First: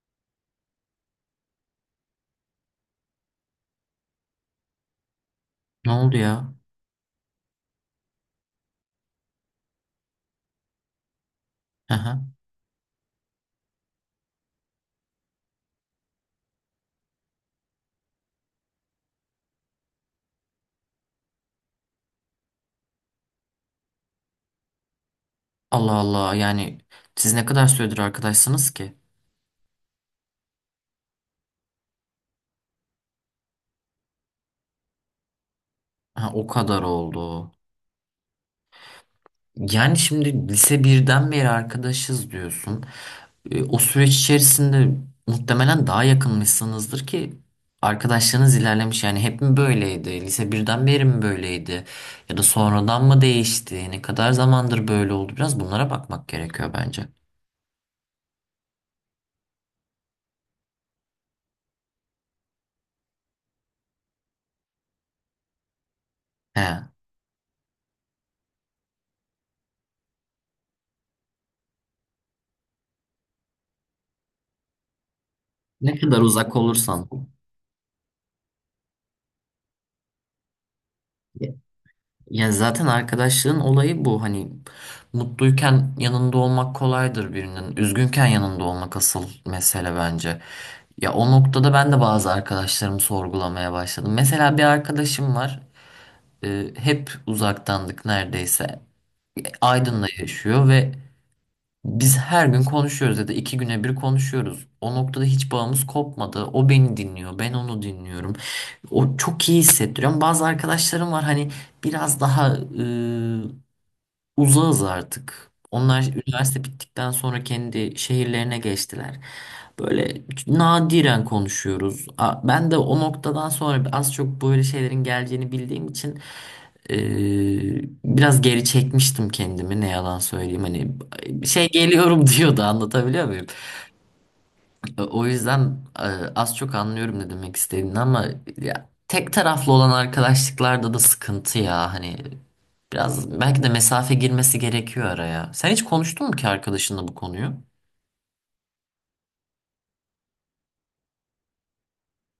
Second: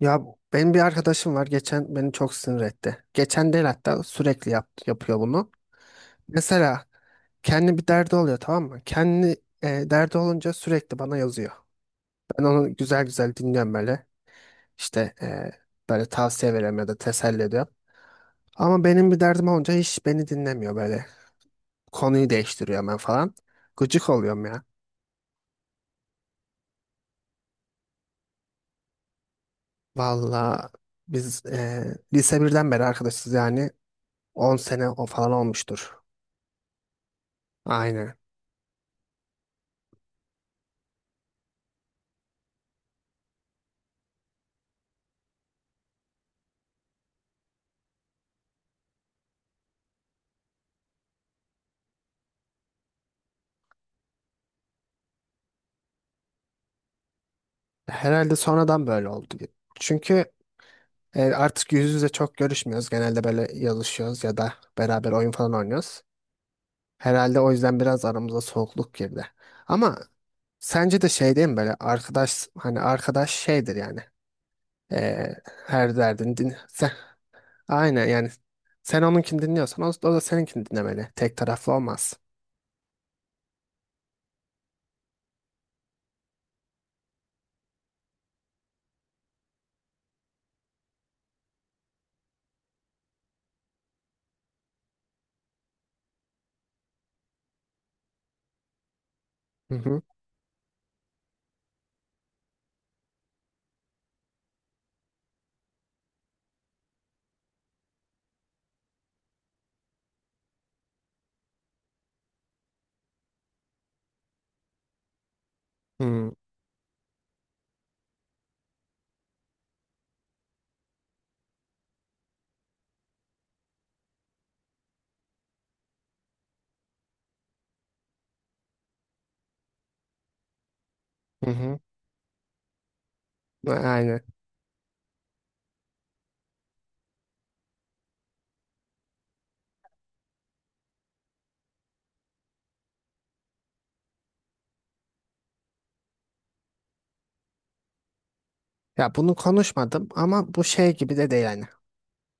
Ya benim bir arkadaşım var, geçen beni çok sinir etti. Geçen değil hatta sürekli yapıyor bunu. Ne oldu ya? Mesela kendi bir derdi oluyor, tamam mı? Kendi derdi olunca sürekli bana yazıyor. Aha. Ben onu güzel güzel dinliyorum böyle. İşte böyle tavsiye veriyorum ya da teselli ediyorum. Ama benim bir derdim olunca hiç beni dinlemiyor böyle. Konuyu değiştiriyor ben falan. Gıcık oluyorum ya. Allah Allah yani siz ne kadar süredir arkadaşsınız ki? Valla biz lise birden beri arkadaşız yani, 10 sene o falan olmuştur. Ha, o kadar oldu. Aynen. Yani şimdi lise birden beri arkadaşız diyorsun. O süreç içerisinde muhtemelen daha yakınmışsınızdır ki arkadaşlığınız ilerlemiş. Yani hep mi böyleydi? Lise birden beri mi böyleydi? Ya da sonradan mı değişti? Ne kadar zamandır böyle oldu? Biraz bunlara bakmak gerekiyor bence. Herhalde sonradan böyle oldu gibi. Çünkü artık yüz yüze çok görüşmüyoruz. Genelde böyle yazışıyoruz ya da beraber oyun falan oynuyoruz. He. Herhalde o yüzden biraz aramıza soğukluk girdi. Ama sence de şey değil mi, böyle arkadaş, hani arkadaş şeydir yani. E, Ne her kadar derdin din. uzak olursan. Aynen yani, sen onunkini dinliyorsan o da seninkini dinlemeli. Tek taraflı olmaz. Ya zaten arkadaşlığın olayı bu. Hani mutluyken yanında olmak kolaydır birinin. Üzgünken yanında olmak asıl mesele bence. Ya o noktada ben de bazı arkadaşlarımı sorgulamaya başladım. Mesela bir arkadaşım var. Hep uzaktandık neredeyse. Hı hı. Aydın'da yaşıyor ve biz her gün konuşuyoruz ya da iki güne bir konuşuyoruz. O noktada hiç bağımız kopmadı. O beni dinliyor, ben onu dinliyorum. O çok iyi hissettiriyor. Ama bazı arkadaşlarım var hani biraz daha uzağız artık. Onlar Hı hı. üniversite bittikten sonra kendi şehirlerine geçtiler. Böyle nadiren konuşuyoruz. Ben de o noktadan sonra az çok böyle şeylerin geleceğini bildiğim için biraz geri çekmiştim kendimi ne yalan söyleyeyim. Hani bir şey Hı. geliyorum diyordu anlatabiliyor muyum? Aynen. O yüzden az çok anlıyorum ne demek istediğini ama ya tek taraflı olan arkadaşlıklarda da sıkıntı ya hani biraz belki de mesafe girmesi gerekiyor araya. Sen hiç konuştun mu ki arkadaşınla bu konuyu? Ya bunu konuşmadım ama bu şey gibi de değil yani.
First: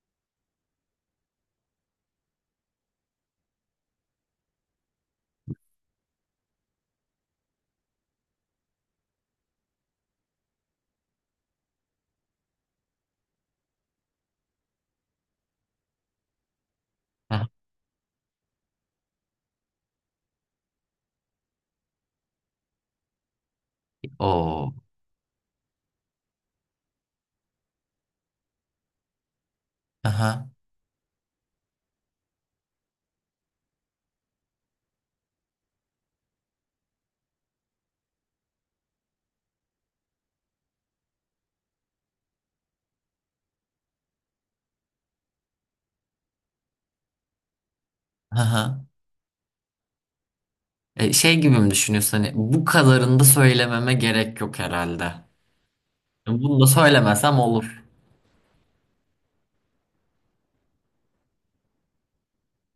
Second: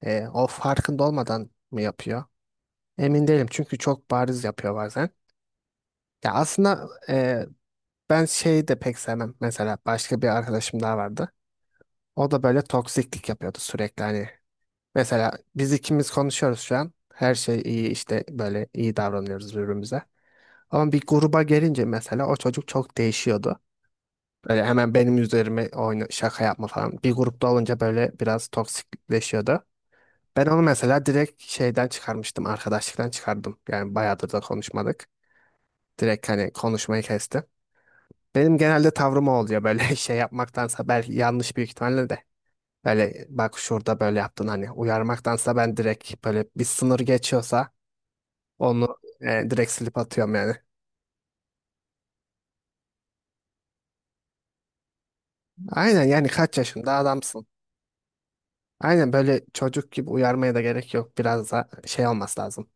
O farkında olmadan mı yapıyor? Emin değilim çünkü çok bariz yapıyor bazen. Ya aslında ben şeyi de pek sevmem. Mesela başka bir arkadaşım daha vardı. O da böyle toksiklik yapıyordu sürekli hani. Mesela biz ikimiz konuşuyoruz şu an. Her Aha. şey iyi, işte böyle iyi davranıyoruz birbirimize. Ama bir gruba gelince mesela o çocuk çok değişiyordu. Böyle Oo. hemen benim üzerime oyna, şaka yapma falan. Bir grupta olunca böyle biraz toksikleşiyordu. Ben Aha. onu mesela direkt şeyden çıkarmıştım, arkadaşlıktan çıkardım. Yani bayağıdır da konuşmadık. Direkt hani konuşmayı kestim. Benim genelde tavrım o oluyor, böyle şey yapmaktansa, belki yanlış büyük ihtimalle de. Böyle bak şurada böyle yaptın hani uyarmaktansa, ben direkt böyle bir sınır geçiyorsa Aha. onu direkt silip atıyorum yani. Şey gibi mi düşünüyorsun hani bu kadarını da söylememe gerek yok herhalde. Aynen yani, kaç Bunu da yaşında söylemesem adamsın. olur. Aynen, böyle çocuk gibi uyarmaya da gerek yok. Biraz da şey olması lazım.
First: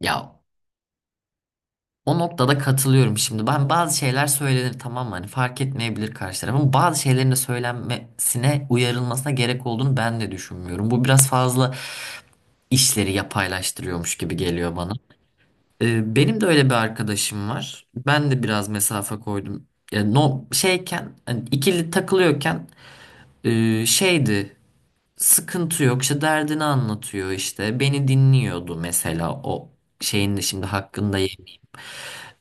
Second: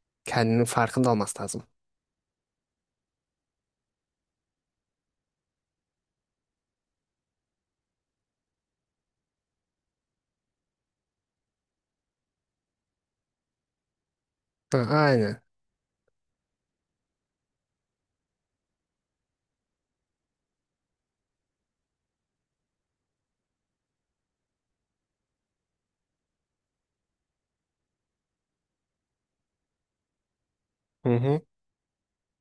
Ya Kendinin farkında olması lazım. o noktada katılıyorum şimdi. Ben bazı şeyler söylenir tamam mı? Hani fark etmeyebilir karşı tarafın. Bazı şeylerin de söylenmesine, uyarılmasına gerek olduğunu ben de düşünmüyorum. Bu biraz fazla işleri yapaylaştırıyormuş gibi geliyor Ha, bana. aynen. Benim de öyle bir arkadaşım var. Ben de biraz mesafe koydum. Yani no, şeyken, hani ikili takılıyorken şeydi. Sıkıntı yok. İşte derdini anlatıyor işte. Beni dinliyordu mesela o şeyin de şimdi Hı hakkında hı.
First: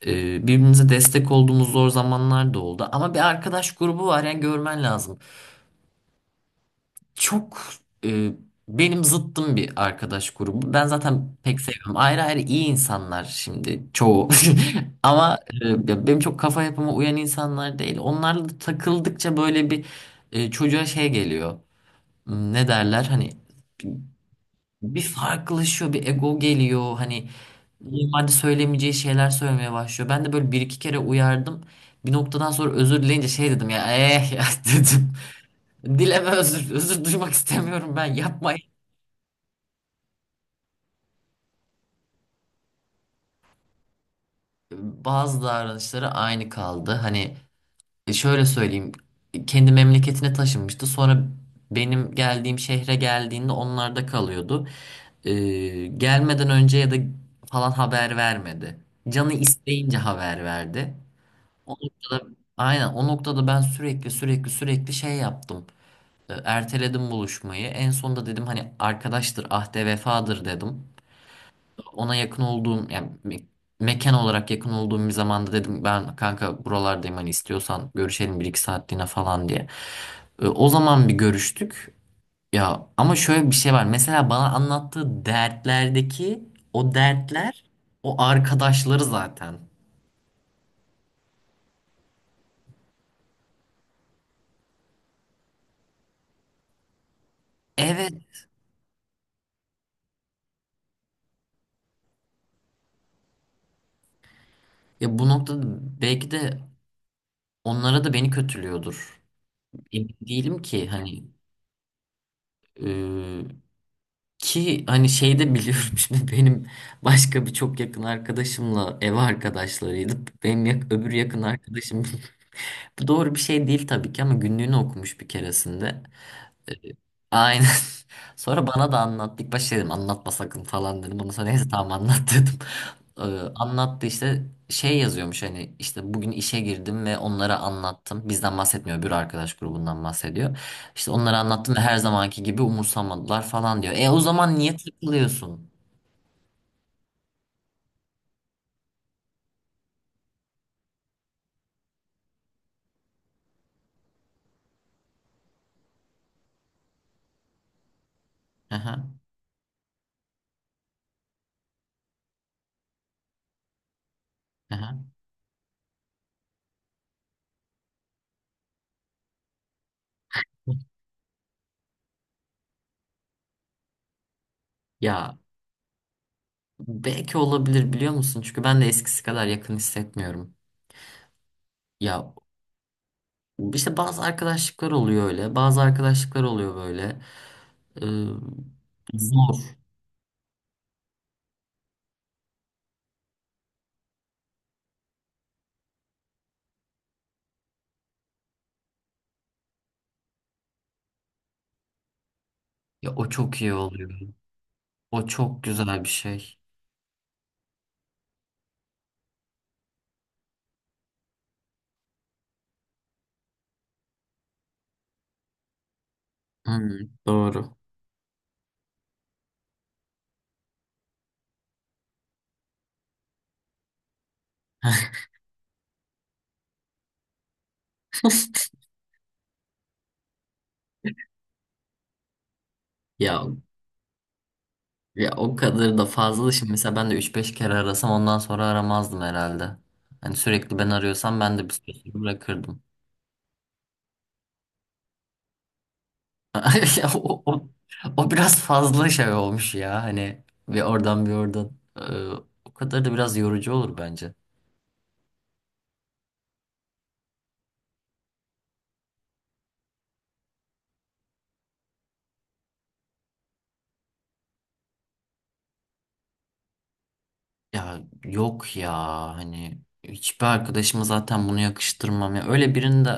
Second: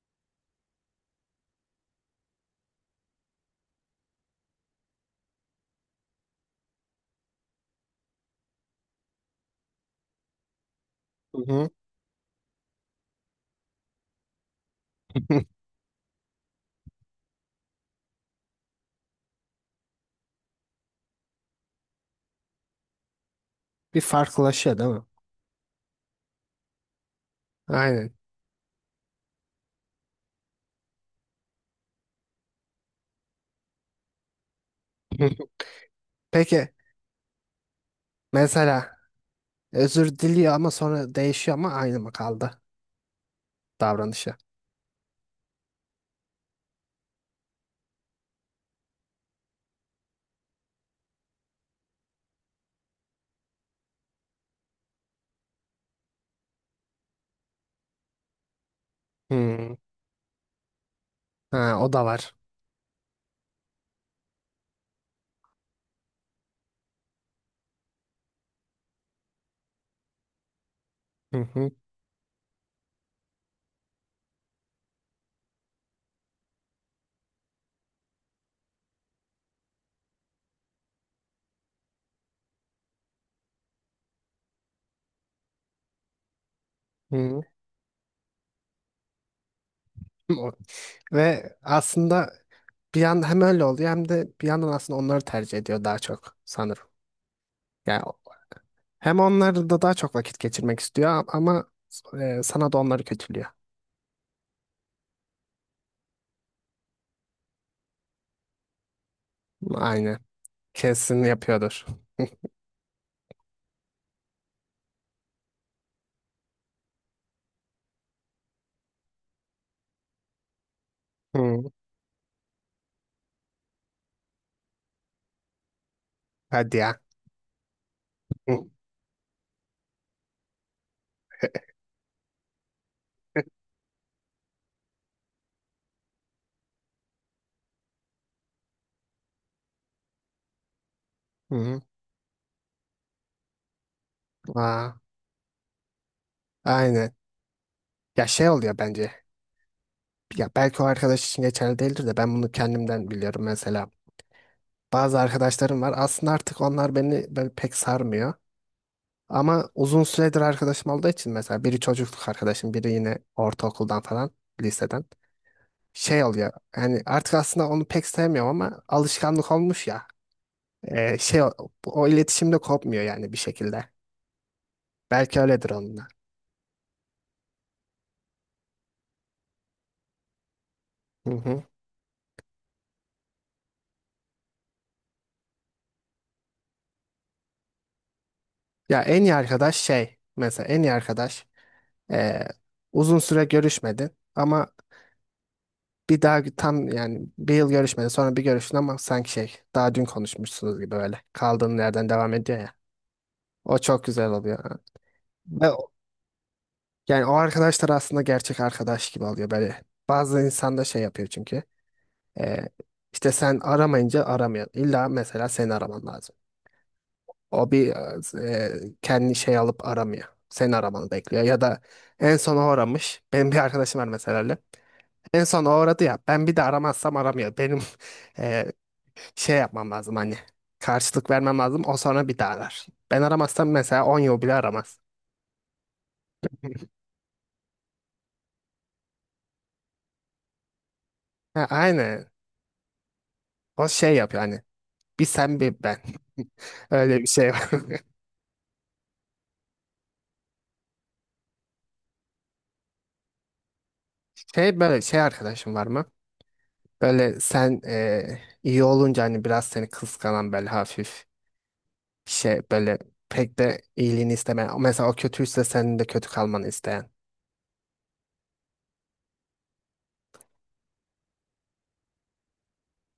birbirimize destek olduğumuz zor zamanlar da oldu. Ama bir arkadaş grubu var yani görmen lazım. Çok, e, benim zıttım bir arkadaş grubu. Ben zaten Hı pek hı. sevmiyorum. Ayrı ayrı iyi insanlar şimdi çoğu. Ama benim çok kafa yapıma uyan insanlar değil. Onlarla da takıldıkça böyle bir çocuğa şey geliyor. Hmm. Ne derler hani Bir farklılaşıyor değil bir mi? farklılaşıyor, bir ego geliyor. Hani Aynen. normalde söylemeyeceği şeyler söylemeye başlıyor. Ben de böyle bir iki kere uyardım. Bir noktadan sonra özür dileyince şey dedim ya eh ya dedim. Hı hı. Dileme Peki özür, özür duymak istemiyorum ben yapmayın. mesela özür diliyor ama sonra değişiyor, ama aynı mı kaldı davranışı? Bazı davranışları aynı kaldı. Hani şöyle söyleyeyim. Kendi memleketine taşınmıştı. Sonra benim geldiğim şehre geldiğinde onlarda kalıyordu. Gelmeden önce ya da falan haber vermedi. Canı Hmm. isteyince haber verdi. Ha, O o da noktada var. aynen o noktada ben sürekli sürekli sürekli şey yaptım. Erteledim buluşmayı. En sonunda dedim hani arkadaştır ahde vefadır dedim. Hı hı. Ona yakın olduğum yani mekan olarak yakın olduğum bir zamanda dedim ben kanka buralardayım hani istiyorsan görüşelim bir iki saatliğine falan diye. O zaman bir görüştük. Ya ama şöyle bir şey var. Mesela bana anlattığı dertlerdeki o Hı. dertler o arkadaşları zaten. O- Ve aslında bir yandan hem öyle oluyor hem de bir yandan aslında onları tercih ediyor daha çok sanırım. Yani, Evet. hem onlarla da daha çok vakit geçirmek istiyor ama sana da onları kötülüyor. Ya bu noktada belki de onlara da beni kötülüyordur. Emin Aynen. değilim ki Kesin hani yapıyordur. e, şey de biliyorum şimdi benim başka bir çok yakın arkadaşımla ev arkadaşlarıydı. Benim öbür yakın Hı. arkadaşım bu doğru bir şey değil tabii ki ama günlüğünü okumuş bir keresinde. Hadi ya. Aynen. Hı. Sonra bana da anlattı. İlk başta dedim anlatma sakın falan dedim. Ondan sonra neyse tamam anlat dedim. Ee, Anlattı işte şey yazıyormuş hani işte bugün işe girdim ve onlara anlattım. Bizden bahsetmiyor bir arkadaş grubundan bahsediyor. İşte onlara anlattım ve Hı. her zamanki gibi umursamadılar falan diyor. E o zaman niye Aa, takılıyorsun? aynen. Ya şey oluyor bence. Ya belki o arkadaş için geçerli değildir de ben bunu kendimden biliyorum mesela. Bazı arkadaşlarım var. Aslında artık onlar beni böyle pek sarmıyor. Aha, Ama uzun süredir arkadaşım olduğu için mesela biri çocukluk arkadaşım, biri yine ortaokuldan falan, liseden. aha. Şey oluyor. Yani artık aslında onu pek sevmiyorum ama alışkanlık olmuş ya. Şey o iletişim kopmuyor yani bir şekilde. Ya Belki öyledir onunla. belki olabilir biliyor musun? Çünkü ben de eskisi kadar yakın hissetmiyorum. Hı hı. Ya işte bazı arkadaşlıklar oluyor öyle, bazı arkadaşlıklar oluyor böyle. Ee, Ya en iyi Zor. arkadaş şey, mesela en iyi arkadaş ee, uzun süre görüşmedin ama bir daha tam yani bir yıl görüşmedin, sonra bir görüştün ama sanki şey daha dün konuşmuşsunuz gibi, öyle kaldığın yerden devam ediyor ya. Ya o çok iyi O çok oluyor. güzel oluyor. O çok Ve o- güzel bir şey. yani o arkadaşlar aslında gerçek arkadaş gibi oluyor böyle. Bazı insan da şey yapıyor çünkü. ee, işte sen aramayınca aramıyor. İlla mesela seni araman lazım. Hmm, O doğru. bir e, kendi şey alıp aramıyor. Seni aramanı bekliyor. Ya da en son o aramış. Benim bir arkadaşım var mesela öyle. En son o aradı ya. Ben bir de aramazsam aramıyor. Benim e, şey yapmam lazım hani. Karşılık vermem lazım. O sonra bir daha arar. Ben Ya aramazsam mesela 10 yıl bile aramaz. ya o kadar da fazla. Şimdi mesela ben de üç beş kere arasam ondan sonra aramazdım herhalde. Hani sürekli ben arıyorsam ben Ha, de bir süre sonra aynı. bırakırdım. O şey yapıyor hani. Bir sen bir ben. Ya Öyle bir O, şey o, var. o biraz fazla şey olmuş ya. Hani bir oradan bir oradan. Ee, O kadar da biraz yorucu olur bence. Şey, böyle şey arkadaşım var mı? Böyle sen iyi olunca hani biraz seni kıskanan, böyle hafif, şey, böyle pek de iyiliğini istemeyen. Mesela o kötüyse senin de kötü kalmanı isteyen. Ya yok ya hani hiçbir arkadaşıma zaten bunu yakıştırmam ya. Öyle birinin de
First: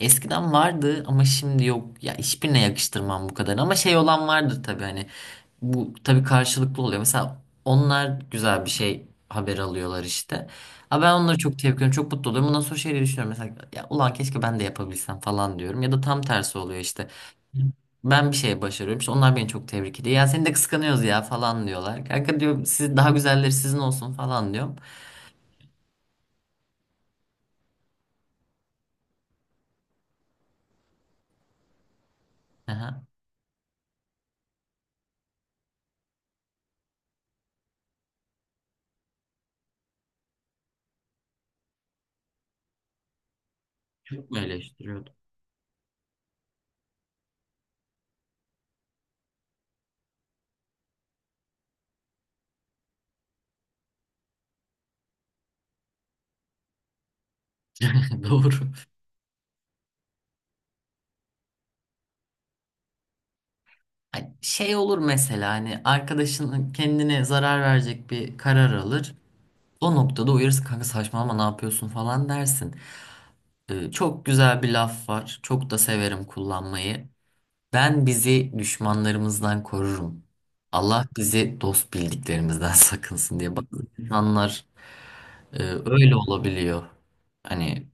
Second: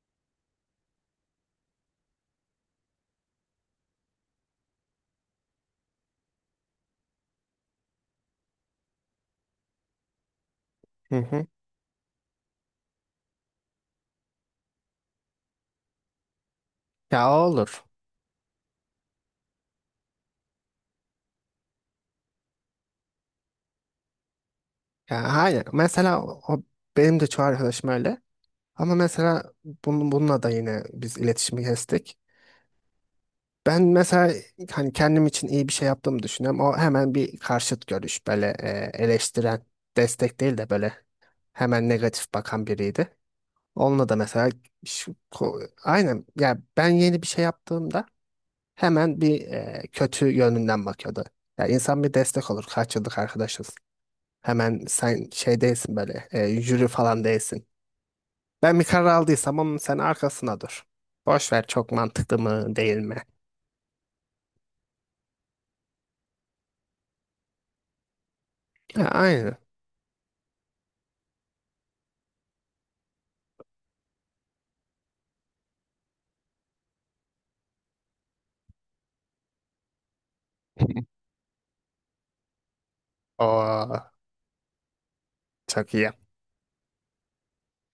eskiden vardı ama şimdi yok. Ya hiçbirine yakıştırmam bu kadar. Ama şey olan vardır tabii hani bu tabii karşılıklı oluyor. Mesela onlar güzel bir şey haber alıyorlar işte. Ama ben Hı onları hı. çok tebrik ediyorum. Çok mutlu oluyorum. Ondan sonra şeyleri düşünüyorum. Mesela ya ulan keşke ben de yapabilsem falan diyorum. Ya da tam tersi oluyor işte. Ya o olur. Ben bir şey başarıyorum. İşte onlar beni çok tebrik ediyor. Ya seni de kıskanıyoruz ya falan diyorlar. Kanka diyorum siz daha güzelleri sizin olsun falan diyorum. Ya hayır. Mesela benim de çoğu arkadaşım öyle. Ama mesela bununla da yine biz iletişimi kestik. Aha. Ben mesela hani kendim için iyi bir şey yaptığımı düşünüyorum. O hemen bir karşıt görüş, böyle eleştiren, destek değil de böyle hemen negatif bakan biriydi. Onunla da Çok mu mesela eleştiriyordum? Aynen ya, ben yeni bir şey yaptığımda hemen bir kötü yönünden bakıyordu. Ya insan bir destek olur. Kaç yıllık arkadaşız. Hemen, sen şey değilsin, böyle jüri falan değilsin. Doğru. Ben bir karar aldıysam onun sen arkasına dur. Boş ver çok mantıklı mı değil mi? Hani şey olur mesela hani arkadaşın kendine zarar verecek bir karar Ha, alır. aynı. O noktada uyarırsın kanka saçmalama ne yapıyorsun falan dersin. Çok güzel bir laf var. Çok da severim kullanmayı. Ben bizi düşmanlarımızdan korurum. Allah bizi dost bildiklerimizden sakınsın diye. Bak, Oo, insanlar çok iyi. öyle olabiliyor. Hani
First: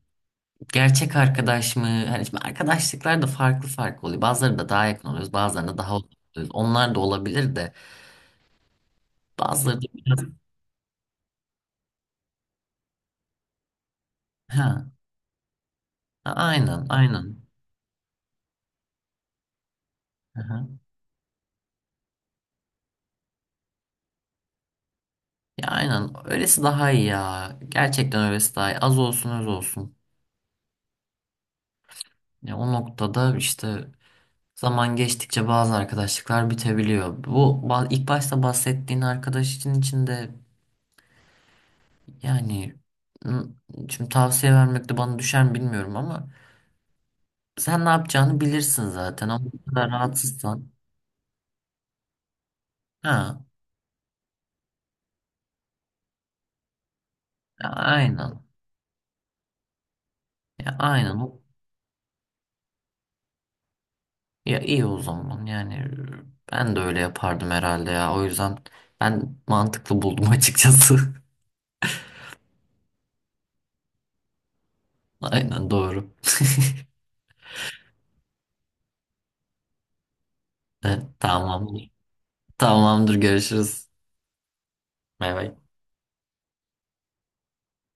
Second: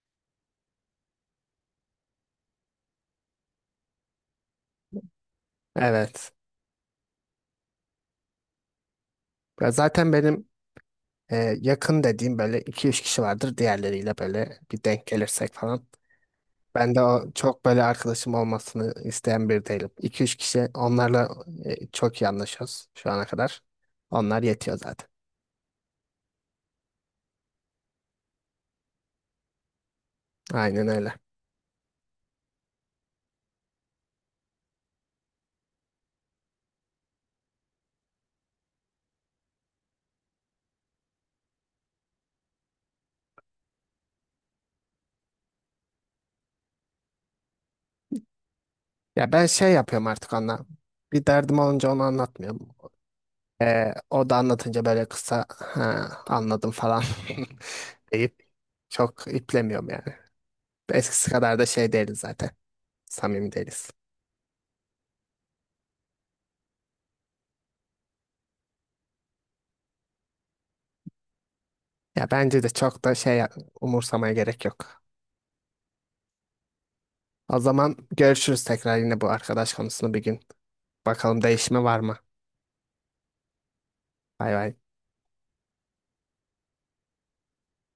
gerçek arkadaş mı? Hani şimdi arkadaşlıklar da farklı farklı oluyor. Bazıları da daha yakın oluyoruz, bazıları da daha uzak Evet. oluyoruz. Onlar da olabilir de Ya bazıları da zaten biraz benim e, yakın dediğim böyle 2 üç kişi vardır. Diğerleriyle böyle bir ha denk gelirsek falan. Aynen Ben de o aynen. çok böyle arkadaşım olmasını isteyen biri değilim. iki üç Hı hı. kişi, onlarla çok iyi anlaşıyoruz şu ana kadar. Onlar yetiyor zaten. Ya aynen öylesi daha iyi ya. Gerçekten öylesi daha iyi. Az olsun öz olsun. Aynen öyle. Ya o noktada işte zaman geçtikçe bazı arkadaşlıklar bitebiliyor. Bu ilk başta bahsettiğin arkadaş için içinde. Yani m- şimdi tavsiye vermek de bana düşer mi bilmiyorum ama sen ne yapacağını bilirsin zaten. Ya Ama ben bu şey kadar yapıyorum artık onunla. rahatsızsan. Bir derdim olunca onu anlatmıyorum. Ha, O da anlatınca böyle kısa ha, anladım falan ya aynen. deyip çok iplemiyorum yani. Ya aynen. Eskisi kadar da şey değiliz zaten. Samimi değiliz. Ya iyi o zaman. Yani ben de öyle yapardım herhalde ya. O yüzden ben mantıklı buldum açıkçası. Ya bence de çok da şey, umursamaya gerek yok. Aynen doğru. O zaman görüşürüz tekrar, yine bu arkadaş konusunu bir gün. Bakalım değişme Tamamdır. var mı? Tamamdır görüşürüz. Bay bay. Bay bay.